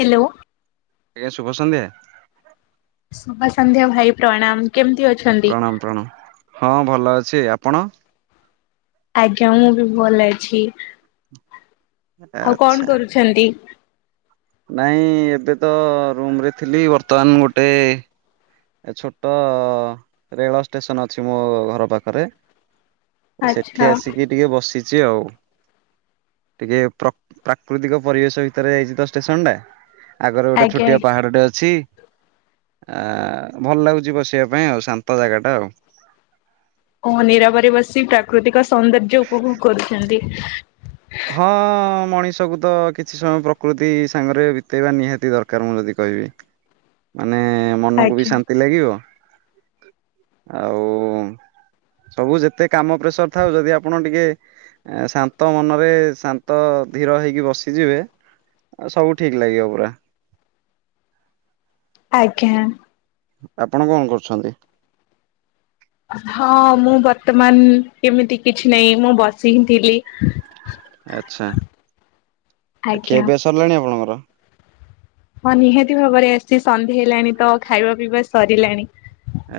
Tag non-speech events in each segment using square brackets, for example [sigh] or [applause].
Hello. ଆଜ୍ଞା ଶୁଭସନ୍ଧ୍ୟା। ଶୁଭ ସନ୍ଧ୍ୟା ଭାଇ ପ୍ରଣାମ। କେମିତି ଅଛନ୍ତି। ପ୍ରଣାମ ପ୍ରଣାମ ହଁ ଭଲ ଅଛି ଆପଣ। ଆଜ୍ଞା ମୁଁ ବି ଭଲ ଅଛି ଆଉ କଣ ଆଚ୍ଛା। କରୁଛନ୍ତି। ନାଇଁ ଏବେ ତ ରୁମ ରେ ଥିଲି ବର୍ତ୍ତମାନ ଗୋଟେ ଏ ଛୋଟ ରେଳ ଷ୍ଟେସନ ଅଛି ମୋ ଘର ପାଖରେ ସେଠି ଆଚ୍ଛା ଆସିକି ଟିକେ ବସି ଚି ଆଉ ଟିକେ ପ୍ର ପ୍ରାକୃତିକ ପରିବେଶ ଭିତରେ ଯାଇଛି ତ ଷ୍ଟେସନ ଟା ଆଗର ଗୋଟେ ଆଜ୍ଞା ଛୋଟିଆ ଆଜ୍ଞା। ପାହାଡଟେ ଅଛି ଆ ଭଲ ଲାଗୁଛି ବସିବା ପାଇଁ ଆଉ ଶାନ୍ତ ଜାଗା ଟା ଆଉ। ଓ ନିରବର ବସି ପ୍ରାକୃତିକ ସୌନ୍ଦର୍ଯ୍ୟ ଉପଭୋଗ କରୁଛନ୍ତି। ହଁ ମଣିଷକୁ ତ କିଛି ସମୟ ପ୍ରକୃତି ସାଙ୍ଗରେ ବିତେଇବା ନିହାତି ଦରକାର ମୁଁ ଯଦି କହିବି। ମାନେ ମନକୁ ବି ଆଜ୍ଞା। ଶାନ୍ତି ଲାଗିବ ଆଉ ସବୁ ଯେତେ କାମ ପ୍ରେସର ଥାଉ ଯଦି ଆପଣ ଟିକେ ଶାନ୍ତ ମନ ଏ ଶାନ୍ତ ଧିର ହେଇକି ବସିଯିବେ ଆଉ ସବୁ ଠିକ ଲାଗିବ ପୁରା। ଆଜ୍ଞା। ଆପଣ କଣ କରୁଛନ୍ତି। ହଁ ମୁଁ ବର୍ତ୍ତମାନ ଏମିତି କିଛି ନାହିଁ ମୁଁ ବସି ହିଁ ଥିଲି। ଆଛା ଆ ଆଜ୍ଞା। ଖିଆପିଆ ସରିଲାଣି ଆପଣଙ୍କର? ହଁ ନିହାତି ଭାବରେ ଆସି ସନ୍ଧ୍ୟା ହେଇଲାଣି ତ ଖାଇବା ପିଇବା ସରିଲାଣି।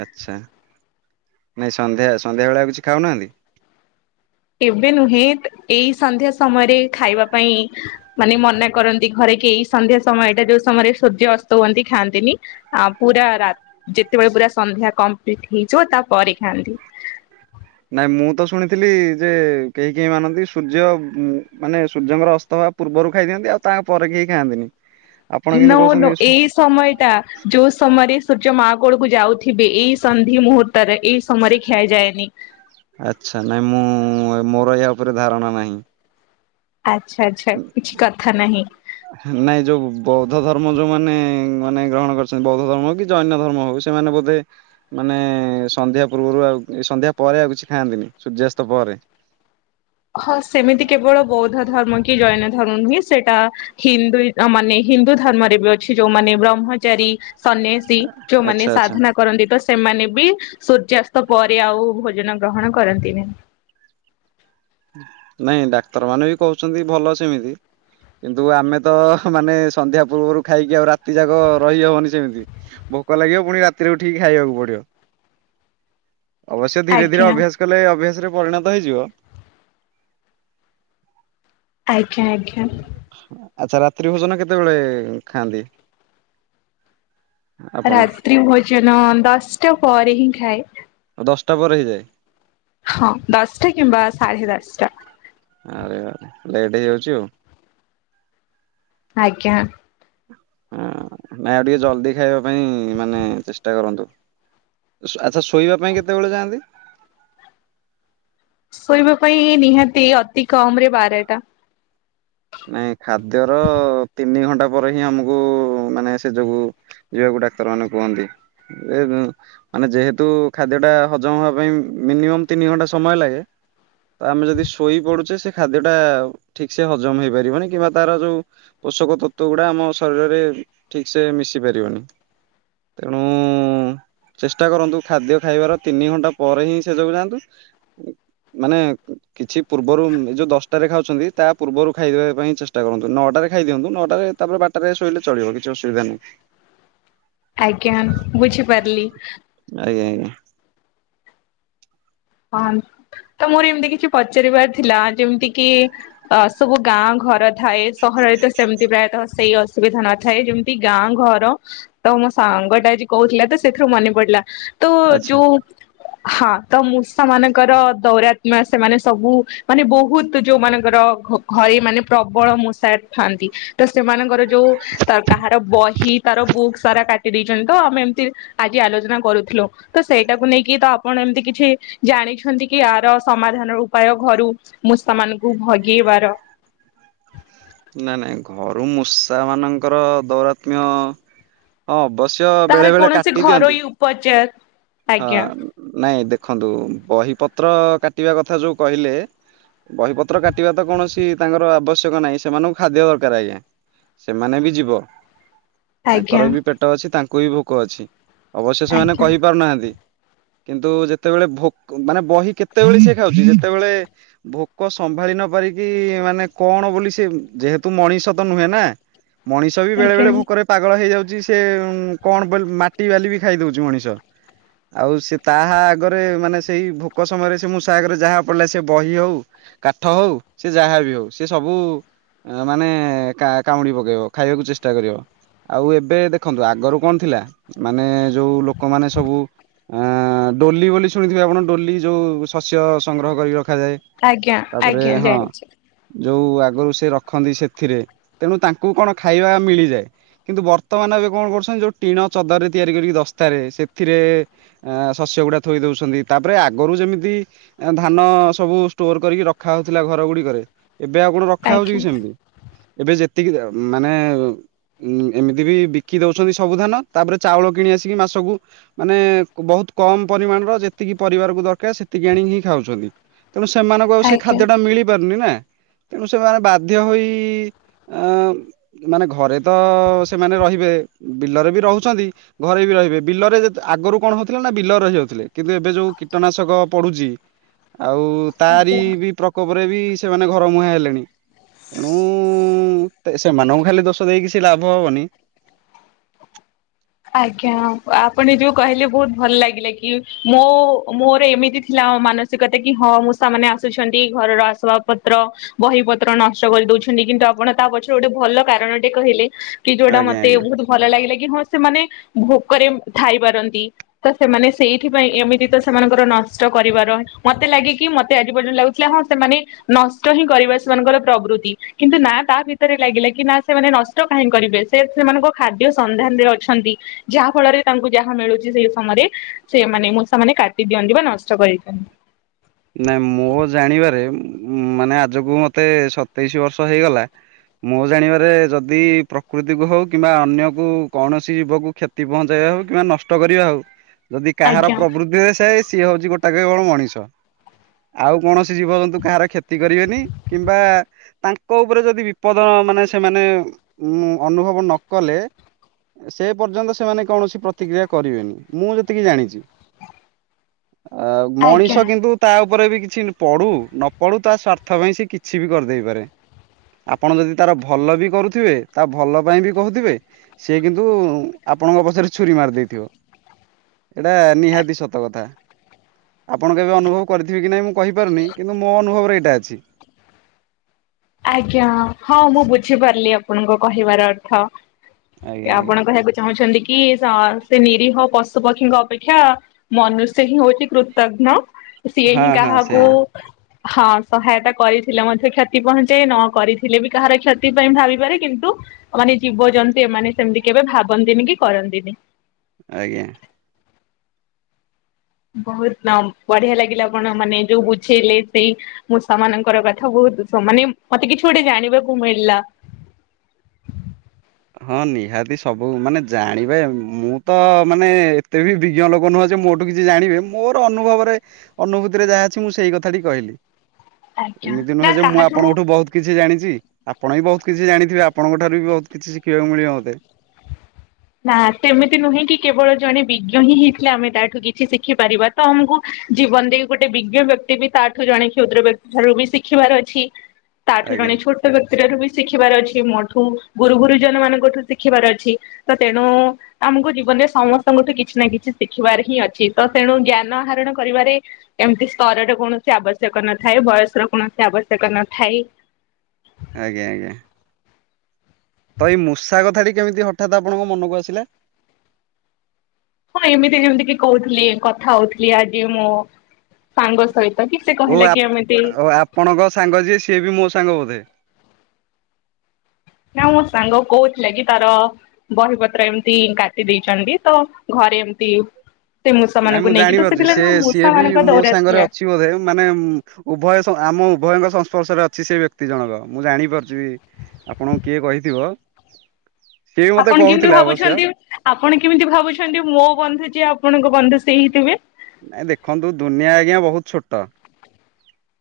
ଆଚ୍ଛା ନାଇଁ ସନ୍ଧ୍ୟା ସନ୍ଧ୍ୟା ବେଳେ ଆକୁ କିଛି ଖାଉନାହାନ୍ତି? ଏବେ ନୁହେଁ ଏଇ ସନ୍ଧ୍ୟା ସମୟରେ ଖାଇବା ପାଇଁ ମାନେ ମନା କରନ୍ତି ଘରେ କେହି ସନ୍ଧ୍ୟା ସମୟଟା ଯୋଉ ସମୟରେ ସୂର୍ଯ୍ୟ ଅସ୍ତ ହୁଅନ୍ତି ଖାଆନ୍ତିନି ଆ ପୁରା ରା ଯେତେବେଳେ ପୁରା ସନ୍ଧ୍ୟା କମ୍ପ୍ଲିଟ ହେଇଯିବ ତା ପରେ ଖାଆନ୍ତି। ନାଇଁ ମୁଁ ତ ଶୁଣିଥିଲି ଯେ କେହି କେହି ମାନନ୍ତି ସୂର୍ଯ୍ୟ ମାନେ ସୂର୍ଯ୍ୟଙ୍କର ଅସ୍ତହବା ପୂର୍ବରୁ ଖାଇଦିଅନ୍ତି ଆଉ ତାଙ୍ ପରେ କେହି ଖାଆନ୍ତିନି। ଆପଣ କିନ୍ତୁ ନୋ ନୋ କହୁଛନ୍ତି ଏଇ ସମୟ ଟା ଯୋଉ ସମୟରେ [unintelligible] ଯ ମାଆ କୋଳକୁ ଯାଉଥିବେ ଏଇ ସନ୍ଧି ମୁହୂର୍ତରେ ଏଇ ସମୟରେ ଖିଆଯାଏନି ଆଚ୍ଛା ନାଇଁ ମୁଁ ମୋର ଏହା ଉପରେ ଧାରଣା ନାହିଁ। ଆଚ୍ଛା ଆଚ୍ଛା କିଛି କଥା ନାହିଁ। ନାଇଁ ଯୋଉ ବୌଦ୍ଧ ଧର୍ମ ଯୋଉମାନେ ମାନେ ଗ୍ରହଣ କରିଛନ୍ତି ବୌଦ୍ଧ ଧର୍ମ ହଉ କି ଜୈନ୍ୟ ଧର୍ମ ହଉ ସେମାନେ ବୋଧେ ମାନେ ସନ୍ଧ୍ୟା ପୂର୍ବରୁ ଆଉ ସନ୍ଧ୍ୟା ପରେ ଆଉ କିଛି ଖାଆନ୍ତିନି ସୂର୍ଯ୍ୟାସ୍ତ ପରେ। ହଁ ସେମିତି କେବଳ ବୌଦ୍ଧ ଧର୍ମ କି ଜୈନ ଧର୍ମ ନୁହେଁ ସେଇଟା ହିନ୍ଦୁ ମାନେ ହିନ୍ଦୁ ଧର୍ମରେ ବି ଅଛି ଯୋଉମାନେ ବ୍ରହ୍ମଚାରୀ କି ସନ୍ନ୍ୟାସୀ ଯୋଉମାନେ ଆଚ୍ଛା ଆଚ୍ଛା ସାଧନା କରନ୍ତି ତ ସେମାନେ ବି ସୂର୍ଯ୍ୟାସ୍ତ ପରେ ଆଉ ଭୋଜନ ଗ୍ରହଣ କରନ୍ତିନି। ନାଇଁ ଡାକ୍ତର ମାନ ବି କହୁଛନ୍ତି ଭଲ ସେମିତି କିନ୍ତୁ ଆମେ ତ ମାନେ ସନ୍ଧ୍ୟା ପୂର୍ବରୁ ଖାଇକି ଆଉ ରାତି ଯାକ ରହିହବନି ସେମିତି ଭୋକ ଲାଗିବ ପୁଣି ରାତିରେ ଉଠିକି ଖାଇବାକୁ ପଡିବ। ଅବଶ୍ୟ ଧୀରେ ଧୀରେ ଆଜ୍ଞା ଅଭ୍ୟାସ କଲେ ଅଭ୍ୟାସରେ ପରିଣତ ହେଇଯିବ। ଆଜ୍ଞା ଆଜ୍ଞା। ଆଚ୍ଛା ରାତ୍ରି ଭୋଜନ କେତେବେଳେ ଖାଆନ୍ତି? ଆପଣ ରାତ୍ରି ଭୋଜନ ଦଶଟା ପରେ ହିଁ ଖାଏ। ଦଶଟା ପରେ ହେଇଯାଏ। ହଁ ଦଶଟା କିମ୍ବା ସାଢ଼େ ଦଶଟା। ଆରେ ଲେଟ୍ ହେଇଯାଉଛୁ ଆ ଆଜ୍ଞା। ହଁ ନାଇ ଆଉ ଟିକେ ଜଲଦି ଖାଇବା ପାଇଁ ମାନେ ଚେଷ୍ଟା କରନ୍ତୁ ଆଚ୍ଛା ଶୋଇବା ପାଇଁ କେତେବେଳେ ଯାଆନ୍ତି? ଶୋଇବା ପାଇଁ ନିହାତି ଅତି କମ ରେ ବାରେଟା। ନାଇଁ ଖାଦ୍ୟର ତିନି ଘଣ୍ଟା ପରେ ହିଁ ଆମକୁ ମାନେ ସେ ଯୋଗୁ ଯିବାକୁ ଡାକ୍ତର ମାନେ କୁହନ୍ତି ମାନେ ଯେହେତୁ ଖାଦ୍ୟ ଟା ହଜମ ହବା ପାଇଁ ମିନିମମ୍ ତିନି ଘଣ୍ଟା ସମୟ ଲାଗେ ତ ଆମେ ଯଦି ଶୋଇ ପଡୁଛେ ସେ ଖାଦ୍ୟ ଟା ଠିକ ସେ ହଜମ ହେଇପାରିବନି କିମ୍ବା ତାର ଯୋଉ ପୋଷକ ତତ୍ଵ ଗୁଡା ଆମ ଶରୀରରେ ଠିକ ସେ ମିଶି ପାରିବନି ତେଣୁ ଚେଷ୍ଟା କରନ୍ତୁ ଖାଦ୍ୟ ଖାଇବାର ତିନି ଘଣ୍ଟା ପରେ ହିଁ ଶେଯ କୁ ଯାଆନ୍ତୁ ମାନେ କିଛି ପୂର୍ବରୁ ଯୋଉ ଦଶଟାରେ ଖାଉଛନ୍ତି ତା ପୂର୍ବରୁ ଖାଇଦେବା ପାଇଁ ଚେଷ୍ଟା କରନ୍ତୁ ନଅଟାରେ ଖାଇଦିଅନ୍ତୁ ନଅଟାରେ ତାପରେ ବାରଟା ଶୋଇଲେ ଚଳିବ କିଛି ଅସୁବିଧା ନାହିଁ। ଆଜ୍ଞା ବୁଝିପାରିଲି। [unintelligible] ହଁ ତ ମୋର ଏମିତି କିଛି ପଚାରିବାର ଥିଲା ଯେମିତି କିି ଅ ସବୁ ଗାଁ ଘର ଥାଏ ସହରରେ ତ ସେମିତି ପ୍ରାୟତଃ ସେଇ ଅସୁବିଧା ନଥାଏ ଯେମିତି ଗାଁ ଘର ତ ମୋ ସାଙ୍ଗ ଟା ଆଜି କହୁଥିଲା ତ ସେଥିରୁ ମନେ ପଡିଲା। ତ ଆଚ୍ଛା। ଯୋଉ ହଁ ତ ମୁ ସେମାନଙ୍କର ଦୌରାତମା ସେମାନେ ସବୁ ମାନେ ବହୁତ ଯୋଉମାନଙ୍କର ଘରେ ମାନେ ପ୍ରବଳ ମୁ ଟ ଥାଆନ୍ତି ତ ସେମାନଙ୍କର ଯୋଉ ତ କାହାର ବହି ତାର ବୁକ୍ ସାରା କାଟି ଦେଇେଇଛନ୍ତି ତ ଆମେ ଏମିତି ଆଜି ଆଲୋଚନା କରୁଥିଲୁ ତ ସେଇଟାକୁ ନେଇକି ତ ଆପଣ ଏମିତି କିଛି ଜାଣିଛନ୍ତି କି ଏହାର ସମାଧାନର ଉପାୟ ଘରୁ ମୁଷମାନଙ୍କୁ ଭଗେଇବାର। ନାଇଁ ନାଇଁ ଘରୁ ମୂଷା ମାନଙ୍କର ଦୌରାତ୍ମ୍ୟ ହଁ ଅବ ତହାର କୌଣସି ଘରୋଇ ଉପଚାର ହଁ ଆଜ୍ଞା ନାଇଁ ଦେ ଦେଖନ୍ତୁ ବହିପତ୍ର କାଟିବା କଥା ଯୋଉ କହିଲେ ବହିପତ୍ର କାଟିବା ତ କୌଣସି ତାଙ୍କର ଆବଶ୍ୟକ ନାହିଁ ସେମାନଙ୍କୁ ଖାଦ୍ୟ ଦରକାର ଆଜ୍ଞା, ସେମାନେ ବି ଯିବ। ଆଜ୍ଞା ତାଙ୍କର ବି ପେଟ ଅଛି ତାଙ୍କ କୁଇ ଭୋକ ଅଛି। ଅବଶ୍ୟ ସେମାନେ ଆଜ୍ଞା କହିପାରୁନାହାନ୍ତି । କିନ୍ତୁ ଯେତେବେଳେ ଭୋକ ମାନେ ବହି କେତେବେଳେ ସେ ଖାଉଛି ଯେତେବେଳେ ଭୋକ ସମ୍ଭାଳି ନ ପାରିକି ମାନେ କଣ ବୋଲି ସେ ଯେହେତୁ ମଣିଷ ତ ନୁହେଁ ନା ମଣିଷ ବି ବେଳେ ଆଜ୍ଞା ବେଳେ ଭୋକରେ ପାଗଳ ହେଇଯାଉଛି। ସେ କଣ ମାଟି ବାଲି ବି ଖାଇ ଦଉଛି ମଣିଷ । ଆଉ ସେ ତାହା ଆଗରେ ମାନେ ସେଇ ଭୋକ ସମୟରେ ସେ ମୂଷା ଆଗରେ ଯାହା ପଡିଲା ସେ ବହି ହଉ କାଠ ହଉ ସେ ଯାହା ବି ହଉ ସେ ସବୁ ମାନେ କାମୁଡି ପକେଇବ ଖାଇବାକୁ ଚେଷ୍ଟା କରିବ ଆଉ ଏବେ ଦେଖନ୍ତୁ ଆଗରୁ କଣ ଥିଲା ମାନେ ଯୋଉ ଲୋକମାନେ ସବୁ ଆ ଡୋଲି ବୋଲି ଶୁଣିଥିବେ ଆପଣ ଡୋଲି ଯୋଉ ଶସ୍ୟ ସଂଗ୍ରହ କରିକି ରଖି ରଖାଯାଏ, ଆଜ୍ଞା ତାପରେ ଆଜ୍ଞା ହଁ ଜାଣିଛି ଯୋଉ ଆଗ ଆଗରୁ ସେ ରଖନ୍ତି ସେଥିରେ ତେଣୁ ତାଙ୍କୁ କଣ ଖାଇବା ମିଳିଯାଏ କିନ୍ତୁ ବର୍ତ୍ତମାନ ଏବେ କଣ କରୁଛନ୍ତି ଯୋଉ ଟିଣ ଚଦରରେ ତିଆରି କରିକି ଦସ୍ତାରେ ସେଥିରେ ଆ ଶସ୍ୟ ଗୁଡା ଥୋଇ ଦଉଛନ୍ତି ତାପରେ ଆଗରୁ ଯେମିତି ଧାନ ସବୁ ଷ୍ଟୋର କରିକି ରଖା ହଉଥିଲା ଘର ଗୁଡିକରେ ଏବେ ଆଉ କଣ ରଖା ହଉଛି ଆଜ୍ଞା କି ସେମିତି । ଏବେ ଯେତିକି ମାନେ ଉ ଏମିତି ବି ବିକି ଦଉଛନ୍ତି ସବୁ ଧାନ ତାପରେ ଚାଉଳ କିଣି ଆସିକି ମାସକୁ ମାନେ ବହୁତ କମ ପରିମାଣର ଯେତିକି ପରିବାରକୁ ଦରକାର ସେତିକି ଆଣିକି ହିଁ ଖାଉଛନ୍ତି । ତେଣୁ ସେମାନଙ୍କୁ ଆଉ ସେ ଆଜ୍ଞା ଖାଦ୍ୟଟା ମିଳିପାରୁନି ନା । ତେଣୁ ସେମାନେ ବାଧ୍ୟ ହୋଇ ଆ ମାନେ ଘରେ ତ ସେମାନେ ରହିବେ ବିଲରେ ବି ରହୁଛନ୍ତି ଘରେ ବି ରହିବେ ବିଲରେ ଯେ ଆଗରୁ କଣ ହଉ ଥିଲା ନା ବିଲ ରହିଯାଉଥିଲେ, କିନ୍ତୁ ଏବେ ଯୋଉ କୀଟନାଶକ ପଡୁଛି ଆଉ ତାରି ଆଜ୍ଞା ବି ପ୍ରକୋପ ପରେ ବି ସେମାନେ ଘର ମୁହାଁ ହେଲେଣି ତେଣୁଉ ସେମାନଙ୍କୁ ଖାଲି ଦୋଷ ଦେଇ କିଛି ଲାଭ ହବନି । ଆଜ୍ଞା ଆପଣ ଯୋଉ କହିଲେ ବହୁତ ଭଲ ଲାଗିଲେ କି ମୋ ମୋର ଏମିତି ଥିଲା ମାନସିକତା କି ହଁ ମୁଁ ସେମାନେ ଆସୁଛନ୍ତି ଘରର ଆସବା ପତ୍ର ବହି ପତ୍ର ନଷ୍ଟ କରି ଦଉଛନ୍ତି କିନ୍ତୁ ଆପଣ ତା ପଛରେ ଗୋଟେ ଭଲ କାରଣଟେ କହିଲେ । କି ଯୋଉଟା ଆଜ୍ଞା ମତେ ଆଜ୍ଞା। ବହୁତ ଭଲ ଲାଗିଲା କି ହଁ ଭୋକରେ ଥାଇ ପାରନ୍ତି ତ ସେମାନେ ସେଇଥି ପାଇଁ ଏମିତି ତ ସେମାନଙ୍କର ନଷ୍ଟ କରିବାର ମତେ ଲାଗିକି ମତେ ଆଜି ପର୍ଯ୍ୟନ୍ତ ଲାଗୁଥିଲା ହଁ ସେମାନେ ନଷ୍ଟ ହିଁ କରିବ ସେମାନଙ୍କର ପ୍ରବୃତି କିନ୍ତୁ ନା ତା ଭିତରେ ଲାଗିଲା କି ନା ସେମାନେ ନଷ୍ଟ କାହିଁ କରିବେ ସେ ସେମାନଙ୍କ ଖାଦ୍ୟ ସନ୍ଧାନରେ ଅଛ ନ୍ତୀ, ଯାହା ଫଳରେ ତାଙ୍କୁ ଯାହା ମିଳୁଛି ସେଇ ସମୟରେ ସେମାନେ ମୂଷା ମାନ କାଟି ଦିଅନ୍ତି ବା ନଷ୍ଟ କରିଦିଅନ୍ତି। ନାଇ ମୋ ଜାଣିବାରେ ମାନେ ଆଜକୁ ମତେ ସତେଇଶ ବର୍ଷ ହେଇଗଲା ମୋ ଜାଣିବାରେ ଯଦି ପ୍ରକୃତିକୁ ହଉ କିମ୍ବା ଅନ୍ୟ କ କୌଣସି ଜୀବକୁ କ୍ଷତି ପହଞ୍ଚେଇବା ହଉ କିମ୍ବା ନଷ୍ଟ କରିବା ହଉ ଯଦି କାହାର ଆଜ୍ଞା ପ୍ରଭୃତିରେ ସେଇ ସିଏ ହଉଛି ଗୋଟା କେବଳ ମଣିଷ । ଆଉ କୌଣସି ଜୀବଜନ୍ତୁ କାହାର କ୍ଷତି କରିବେନି କିମ୍ବା ତାଙ୍କ ଉପରେ ଯଦି ବିପଦ ମାନେ ସେମାନେ ଉ ଅନୁଭବ ନ କଲେ ସେ ପର୍ଯ୍ୟନ୍ତ ସେମାନେ କୌଣସି ପ୍ରତିକ୍ରିୟା କରିବେନି ମୁଁ ଯେତିକି ଜାଣିଛି। ଆ ଆଜ୍ଞା ମଣିଷ କିନ୍ତୁ ତା ଉପରେ ବି କିଛି ପଢୁ ନ ପଢୁ ତା ସ୍ଵାର୍ଥ ପାଇଁ ସେ କିଛି ବି କରିଦେଇପାରେ। ଆପଣ ଯଦି ତାର ଭଲ ବି କରୁଥିବେ ତା ଭଲ ପାଇଁ ବି କହୁଥିବେ, ସେ କିନ୍ତୁ ଆପଣଙ୍କ ପଛରେ ଛୁରୀ ମାରି ଦେଇ ଥିବ ଏଇଟା ନିହାତି ସତ କଥା ଆପଣଙ୍କ ଏବେ ଅନୁଭବ କରିଥିବି କି ନହିଁ ମୁଁ କହିପାରୁନି କିନ୍ତୁ ମୋ ଅନୁଭବରେ ଏଇଟା ଅଛି। ଆଜ୍ଞା ହଁ ମୁଁ ବୁଝିପାରିଲି ଆପଣଙ୍କ କହିବାର ଅର୍ଥ। ଆଜ୍ଞା ଆପଣ ଆଜ୍ଞା କହିବାକୁ ଚାହୁଁଛନ୍ତି କି ସ ସେ ନିରୀହ ପଶୁପକ୍ଷୀଙ୍କ ଅପେକ୍ଷା ମନୁଷ୍ୟ ହିଁ ହଉଛି କୃତଘ୍ନ। ସିଏ ହିଁ ହଁ ହଁ କାହାକୁ। ସେଇଆ ହଁ ସହାୟତା କରିଥିଲେ ମଧ୍ୟ କ୍ଷତି ପହଞ୍ଚି। ସେ ନ କରିଥିଲେ ବି କାହାର କ୍ଷତି ପାଇଁ ଭାବିପାରେ କିନ୍ତୁ ମାନେ ଜୀବଜନ୍ତୁ ଏମାନେ ସେମିତି କେବେ ଭାବନ୍ତିନି କି କରନ୍ତିନି। ଆଜ୍ଞା। ବହୁତ ବଢିଆ ଲାଗିଲା ଆପଣ ମାନେ ଯୋଉ ବୁଝେଇଲେ ସେଇ ମୁଁ ସେମାନଙ୍କର କଥା ବହୁତ ମାନେ ମତେ କିଛି ଗୋଟେ ଜାଣିବାକୁ ମିଳିଲା। ହଁ ନିହାତି ସବୁ ମାନେ ଜାଣିବେ ମୁଁ ତ ମାନେ ଏତେ ବି ବିଜ୍ଞ ଲୋକ ନୁହଁ ଯେ ମୋଠୁ କିଛି ଜାଣିବେ ମୋର ଅନୁଭବରେ ଅନୁଭୂତିରେ ଯାହା ଅଛି ମୁଁ ସେଇ କଥାଟି କହିଲି। ଆଜ୍ଞା ଏମିତି ନା ନୁହେଁ ଯେ ମୁଁ କାହାଠୁ ଆପଣଙ୍କଠୁ ବହୁତ କିଛି ଜାଣିଛି। ଆପଣ ବି ବହୁତ କିଛି ଜାଣିଥିବେ ଆପଣଙ୍କ ଠାରୁ ବି ବହୁତ। କିଛି ଶିଖିବାକୁ ମିଳିବ ମୋତେ। ନା ସେମିତି ନୁହେଁ କି କେବଳ ଜଣେ ବିଜ୍ଞ ହିଁ ହେଇଥିଲେ ଆମେ ତାଠୁ କିଛି ଶିଖି ପାରିବା ତ ଆମକୁ ଜୀବନ ଦେଇ ଗୋଟେ ବିଜ୍ଞ ବ୍ୟକ୍ତି ବି ତାଠୁ ଜଣେ କ୍ଷୁଦ୍ର ବ୍ୟକ୍ତି ଠାରୁ ବି ଶିଖିବାର ଅଛି। ତାଠୁ ଆଜ୍ଞା। ଜଣେ ଛୋଟ ବ । ସେଠୁ ବି ଶିଖିବାର ଅଛି ମୋ ଠୁ ଗୁରୁ ଗୁରୁଜନ ମାନଙ୍କଠୁ ଶିଖିବାର ଅଛି। ତ ତେଣୁ ଆମକୁ ଜୀବନରେ ସମସ୍ତଙ୍କଠୁ କିଛି ନା କିଛି ଶିଖିବାର ହିଁ ଅଛି ତ ତେଣୁ ଜ୍ଞାନ ଆରଣ କରିବାରେ ଏମତି ସ୍ତରର କୌଣସି ଆବଶ୍ୟକ ନଥାଏ ବୟସ ର କୌଣସି ଆବଶ୍ୟକ ନଥାଏ। ଆଜ୍ଞା ଆଜ୍ଞା। ତ ଏଇ ମୂଷା କଥା ଟି କେମିତି ହଠାତ ଆପଣଙ୍କ ମନକୁ ଆସିଲା । ହଁ ଏମିତି ଯେମିତି କି କହୁଥିଲି କଥା ହଉଥିଲି ଆଜି ମୁଁ। ଓ ଆପ ଆପଣଙ୍କ ସାଙ୍ଗ ଯିଏ ସିଏ ବି ମୋ। ସଙ୍ଗ ବୋଧେ। ନା ମୋ ସାଙ୍ଗ କହୁଥିଲା କି ତାର ବହିପତ୍ର ଏମିତି କାଟି ଦେଇେଇଛନ୍ତି ତ ଘରେ ଏମିତି। ସେ ମୂଷା ନାଇଁ ମାନଙ୍କୁ ମୁଁ ନେଇକି ତ ଜାଣିପାରୁଛି ସେ ସେଥିଲାଗି ନା ସିଏ ମୂଷା ବି ମାନଙ୍କ ମୋ ଦୌରା ସାଙ୍ଗରେ ଥିଲା। ଅଛି ବୋଧେ ମାନେ ଉଭୟ। ଆମ ଉଭୟଙ୍କ ସଂସ୍ପର୍ଶରେ ଅଛି ସେ ବ୍ୟକ୍ତି ଜଣକ ମୁଁ ଜାଣିପାରୁଛି ବି ଆପଣଙ୍କୁ କିଏ କହିଥିବ। ସିଏ ବି ମତେ ଆପଣ କେମିତି କହୁଥିଲା ଅବଶ୍ୟ ଭାବୁଛନ୍ତି ଆପଣ କେମିତି ଭାବୁଛନ୍ତି ମୋ ବନ୍ଧୁ ଯିଏ। ଆପଣଙ୍କ ବନ୍ଧୁ ସେ ହେଇଥିବେ। ନାଇଁ ଦେଖନ୍ତୁ ଦୁନିଆ ଆଜ୍ଞା ବହୁତ ଛୋଟ।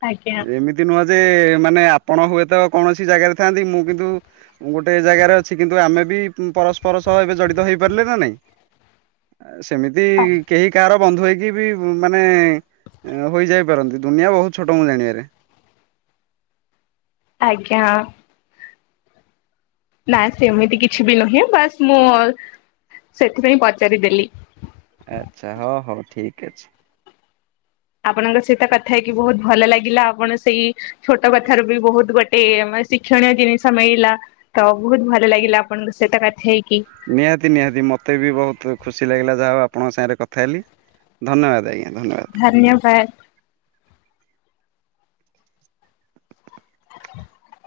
ଆଜ୍ଞା ଏମିତି ନୁହ। ଯେ ମାନେ ଆପଣ ହୁଏତ କୌଣସି ଜାଗାରେ ଥାନ୍ତି ମୁଁ କିନ୍ତୁ ଗୋଟେ ଜାଗାରେ ଅଛି କିନ୍ତୁ ଆମେ ବି ପରସ୍ପର ସହ ଏବେ ଜଡିତ ହେଇପାରିଲେ ନା ନାଇଁ। ସେମିତି କେହି କାହାର। ବନ୍ଧୁ ହୋଇ। ବି ମାନେ ହୋଇଯାଇ ପାରନ୍ତି ଦୁନିଆ ବହୁତ ଛୋଟ ମୁଁ ଜାଣିବାରେ। ଆଜ୍ଞା। ନା ସେମିତି କିଛି ବି ନୁହେଁ ବାସ୍ ମୁଁ ସେଥିପାଇଁ ପଚାରିଦେଲି। ଠିକ ଅଛି। ଆପଣଙ୍କ ସହିତ କଥା ହେଇକି ବହୁତ ଭଲ ଲାଗିଲା ଆପଣ ସେଇ। ଛୋଟ କଥାରୁ ବି ବହୁତ ଗୋଟେ। ଏ ମା ଶିକ୍ଷଣୀୟ ଜିନିଷ ମିଳିଲା ତ ବହୁତ ଭଲ ଲାଗିଲା ଆପଣଙ୍କ ସହିତ କଥା ହେଇକି। ନିହାତି ନିହାତି ମତେ ବି ବହୁତ ଖୁସି ଲାଗିଲା ଯାହା ହଉ ଆପ । ଆପଣଙ୍କ ସାଙ୍ଗରେ କଥା ହେଲି ଧନ୍ୟବାଦ ଆଜ୍ଞା। ଧନ୍ୟବାଦ। ଧନ୍ୟବାଦ। [inaudible]